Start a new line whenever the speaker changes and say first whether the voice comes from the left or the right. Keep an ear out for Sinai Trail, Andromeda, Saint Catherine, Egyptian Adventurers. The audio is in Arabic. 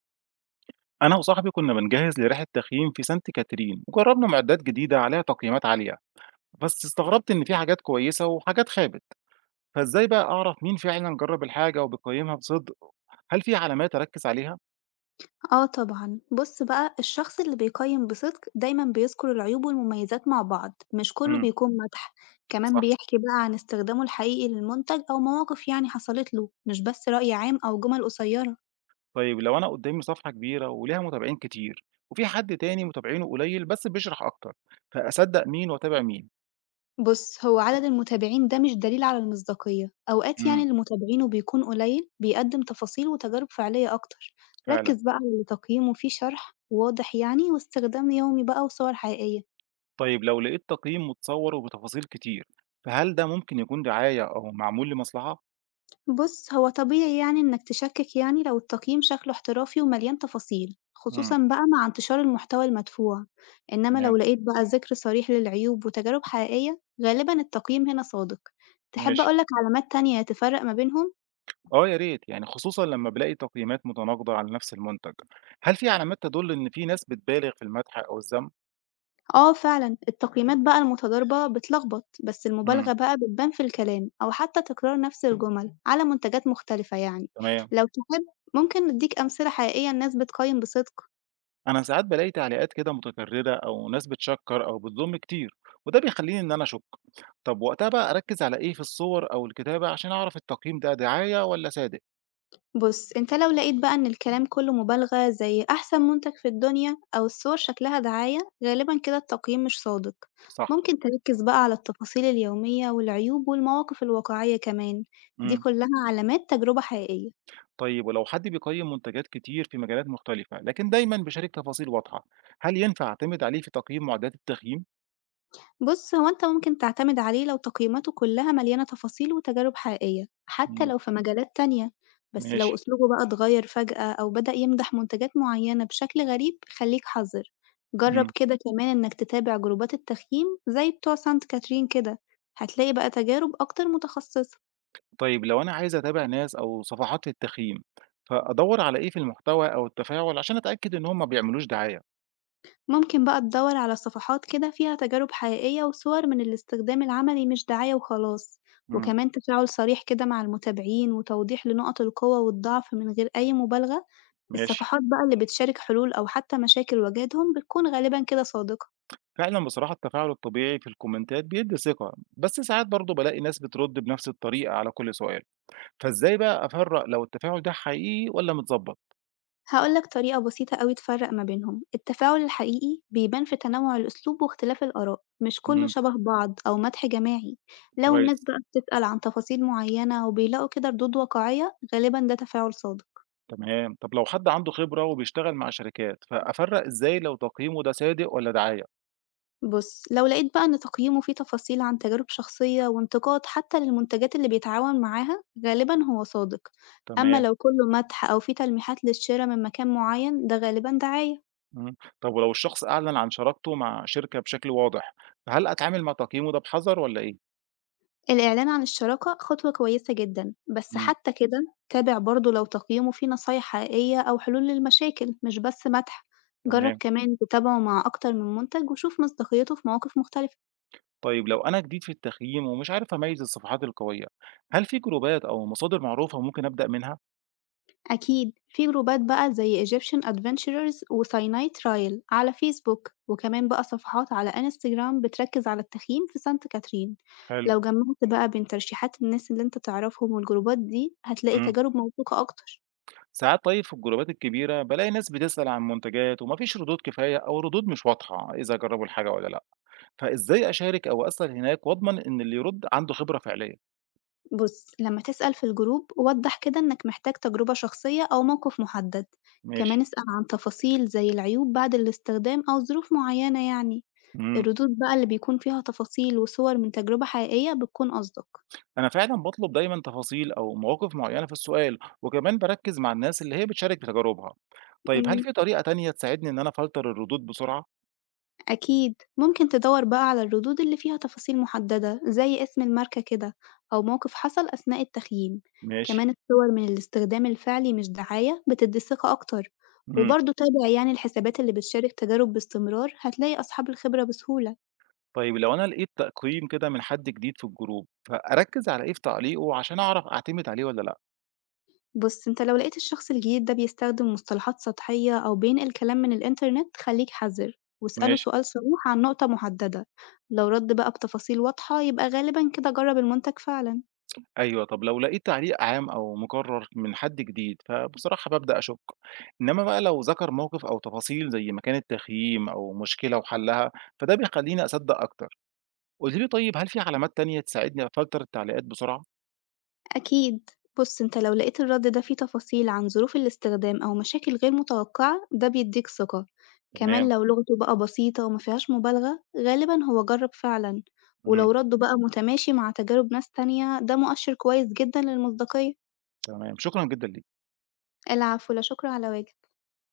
right: أنا وصاحبي كنا بنجهز لرحلة تخييم في سانت كاترين وجربنا معدات جديدة عليها تقييمات عالية، بس استغربت إن في حاجات كويسة وحاجات خابت. فإزاي بقى أعرف مين فعلا جرب الحاجة وبيقيمها بصدق؟ هل في علامات أركز عليها؟
left: آه طبعًا، بُص بقى الشخص اللي بيقيّم بصدق دايمًا بيذكر العيوب والمميزات مع بعض، مش كله
right: امم.
left: بيكون مدح، كمان
right: صح.
left: بيحكي بقى عن استخدامه الحقيقي للمنتج أو مواقف يعني حصلت له، مش بس رأي عام أو جمل قصيرة.
right: طيب لو أنا قدامي صفحة كبيرة وليها متابعين كتير، وفي حد تاني متابعينه قليل بس بيشرح أكتر، فأصدق مين وأتابع مين؟
left: بُص هو عدد المتابعين ده مش دليل على المصداقية، أوقات يعني
right: امم.
left: اللي متابعينه بيكون قليل بيقدم تفاصيل وتجارب فعلية أكتر،
right: فعلا.
left: ركز بقى على اللي تقييمه فيه شرح واضح يعني واستخدام يومي بقى وصور حقيقية.
right: طيب لو لقيت تقييم متصور وبتفاصيل كتير، فهل ده ممكن يكون دعاية أو معمول لمصلحة؟
left: بُص، هو طبيعي يعني إنك تشكِّك يعني لو التقييم شكله احترافي ومليان تفاصيل،
right: امم.
left: خصوصًا بقى مع انتشار المحتوى المدفوع، إنما
right: تمام.
left: لو لقيت بقى ذِكر صريح للعيوب وتجارب حقيقية، غالبًا التقييم هنا صادق. تحب
right: ماشي.
left: أقول لك علامات تانية تفرّق ما بينهم؟
right: آه يا ريت، يعني خصوصًا لمّا بالاقي تقييمات متناقضة على نفس المنتج، هل في علامات تدل إن في ناس بتبالغ في المدح أو الذم؟
left: آه فعلًا، التقييمات بقى المتضاربة بتلخبط، بس
right: امم.
left: المبالغة بقى بتبان في الكلام أو حتى تكرار نفس الجمل على منتجات مختلفة يعني.
right: تمام.
left: لو تحب ممكن ندّيك أمثلة حقيقية لناس بتقيّم بصدق.
right: أنا ساعات بالاقي تعليقات كده متكررة أو ناس بتشكر أو بتذم كتير، وده بيخليني إن أنا أشك. طب وقتها بقى أركز على إيه في الصور أو الكتابة عشان أعرف التقييم ده دعاية والّا صادق؟
left: بُص، أنت لو لقيت بقى إن الكلام كُلّه مبالغة زي أحسن منتج في الدنيا أو الصور شكلها دعاية، غالبًا كده التقييم مش صادق.
right: صح.
left: ممكن تركّز بقى على التفاصيل اليومية والعيوب والمواقف الواقعية كمان، دي
right: امم.
left: كُلّها علامات تجربة حقيقية.
right: طيب ولو حد بيقيم منتجات كتير في مجالات مختلفة، لكن دايمًا بيشارك تفاصيل واضحة، هل ينفع أعتمد عليه في تقييم معدات التخييم؟
left: بُص، هو أنت ممكن تعتمد عليه لو تقييماته كلها مليانة تفاصيل وتجارب حقيقية، حتى
right: امم.
left: لو في مجالات تانية، بس
right: ماشي.
left: لو أسلوبه بقى اتغير فجأة أو بدأ يمدح منتجات معينة بشكل غريب خليك حذر، جرب
right: امم.
left: كده كمان إنك تتابع جروبات التخييم زي بتوع سانت كاترين كده، هتلاقي بقى تجارب أكتر متخصصة.
right: طيب لو أنا عايز أتابع ناس أو صفحات للتخييم، فأدوّر على إيه في المحتوى أو التفاعل عشان أتأكد إن هُم ما بيعملوش دعاية؟
left: ممكن بقى تدور على صفحات كده فيها تجارب حقيقية وصور من الاستخدام العملي مش دعاية وخلاص،
right: إمم.
left: وكمان تفاعل صريح كده مع المتابعين وتوضيح لنقط القوة والضعف من غير أي مبالغة.
right: ماشي.
left: الصفحات بقى اللي بتشارك حلول أو حتى مشاكل واجهتهم بتكون غالبا كده صادقة.
right: فعلًا بصراحة التفاعل الطبيعي في الكومنتات بيدّي ثقة، بس ساعات برضه بالاقي ناس بترد بنفس الطريقة على كل سؤال، فإزاي بقى أفرّق لو التفاعل ده حقيقي والّا متضبط؟
left: هقولك طريقة بسيطة أوي تفرق ما بينهم، التفاعل الحقيقي بيبان في تنوع الأسلوب واختلاف الآراء، مش كله
right: إمم.
left: شبه بعض أو مدح جماعي. لو الناس
right: كويس.
left: بقى بتسأل عن تفاصيل معينة وبيلاقوا كده ردود واقعية، غالبا ده تفاعل صادق.
right: تمام. طب لو حد عنده خبرة وبيشتغل مع شركات، فأفرّق إزاي لو تقييمه ده صادق والّا دعاية؟
left: بُص، لو لقيت بقى إن تقييمه فيه تفاصيل عن تجارب شخصية وانتقاد حتى للمنتجات اللي بيتعاون معاها، غالبًا هو صادق. أما
right: تمام.
left: لو كله مدح أو فيه تلميحات للشرا من مكان معين، ده غالبًا دعاية.
right: إمم. طب ولو الشخص أعلن عن شراكته مع شركة بشكل واضح، فهل أتعامل مع تقييمه ده بحذر والّا إيه؟
left: الإعلان عن الشراكة خطوة كويسة جدًا، بس
right: إمم.
left: حتى كده تابع برضه لو تقييمه فيه نصايح حقيقية أو حلول للمشاكل مش بس مدح. جرب
right: تمام.
left: كمان تتابعه مع أكتر من منتج وشوف مصداقيته في مواقف مختلفة.
right: طيب لو أنا جديد في التقييم ومش عارف أميّز الصفحات القوية، هل في جروبات أو مصادر معروفة ممكن أبدأ منها؟
left: أكيد في جروبات بقى زي Egyptian Adventurers و Sinai Trail على فيسبوك، وكمان بقى صفحات على انستجرام بتركز على التخييم في سانت كاترين.
right: حلو.
left: لو جمعت بقى بين ترشيحات الناس اللي انت تعرفهم والجروبات دي، هتلاقي
right: إمم.
left: تجارب موثوقة أكتر.
right: ساعات طيب في الجروبات الكبيرة بالاقي ناس بتسأل عن منتجات وما فيش ردود كفاية أو ردود مش واضحة إذا جربوا الحاجة والّا لأ، فإزاي أشارك أو أسأل هناك وأضمن إن اللي يرد عنده خبرة فعلية؟
left: بص لما تسأل في الجروب وضح كده إنك محتاج تجربة شخصية أو موقف محدد.
right: ماشي.
left: كمان اسأل عن تفاصيل زي العيوب بعد الاستخدام أو ظروف معينة يعني.
right: إمم.
left: الردود بقى اللي بيكون فيها تفاصيل وصور من تجربة حقيقية بتكون أصدق.
right: أنا فعلًا باطلب دايمًا تفاصيل أو مواقف معيّنة في السؤال، وكمان باركّز مع الناس اللي هي بتشارك بتجاربها. طيب هل في طريقة تانية تساعدني إن أنا أفلتر الردود بسرعة؟
left: أكيد ممكن تدور بقى على الردود اللي فيها تفاصيل محددة زي اسم الماركة كده، أو موقف حصل أثناء التخييم.
right: ماشي.
left: كمان الصور من الاستخدام الفعلي مش دعاية بتدي ثقة أكتر.
right: إمم.
left: وبرضه تابع يعني الحسابات اللي بتشارك تجارب باستمرار، هتلاقي أصحاب الخبرة بسهولة.
right: طيب لو أنا لقيت تقييم كده من حد جديد في الجروب، فأركّز على إيه في تعليقه عشان أعرف أعتمد عليه والّا لأ؟
left: بص انت لو لقيت الشخص الجديد ده بيستخدم مصطلحات سطحية أو بينقل كلام من الإنترنت خليك حذر، واسأله
right: ماشي.
left: سؤال صريح عن نقطة محددة. لو رد بقى بتفاصيل واضحة يبقى غالبا كده جرب المنتج فعلا.
right: أيوه. طب لو لقيت تعليق عام أو مكرر من حد جديد، فبصراحة بابدأ أشُك. إنما بقى لو ذكر موقف أو تفاصيل زي مكان التخييم أو مشكلة وحلّها، فده بيخلّيني أصدّق أكتر. قولي لي طيب هل في علامات تانية تساعدني أفلتر التعليقات بسرعة؟
left: أكيد. بص انت لو لقيت الرد ده فيه تفاصيل عن ظروف الاستخدام أو مشاكل غير متوقعة، ده بيديك ثقة. كمان
right: تمام.
left: لو لغته بقى بسيطة ومفيهاش مبالغة غالبا هو جرب فعلا.
right: إمم.
left: ولو رده بقى متماشي مع تجارب ناس تانية ده مؤشر كويس جدا للمصداقية.
right: تمام، شكرًا جدًا ليكِ.
left: العفو، لا شكر على واجب.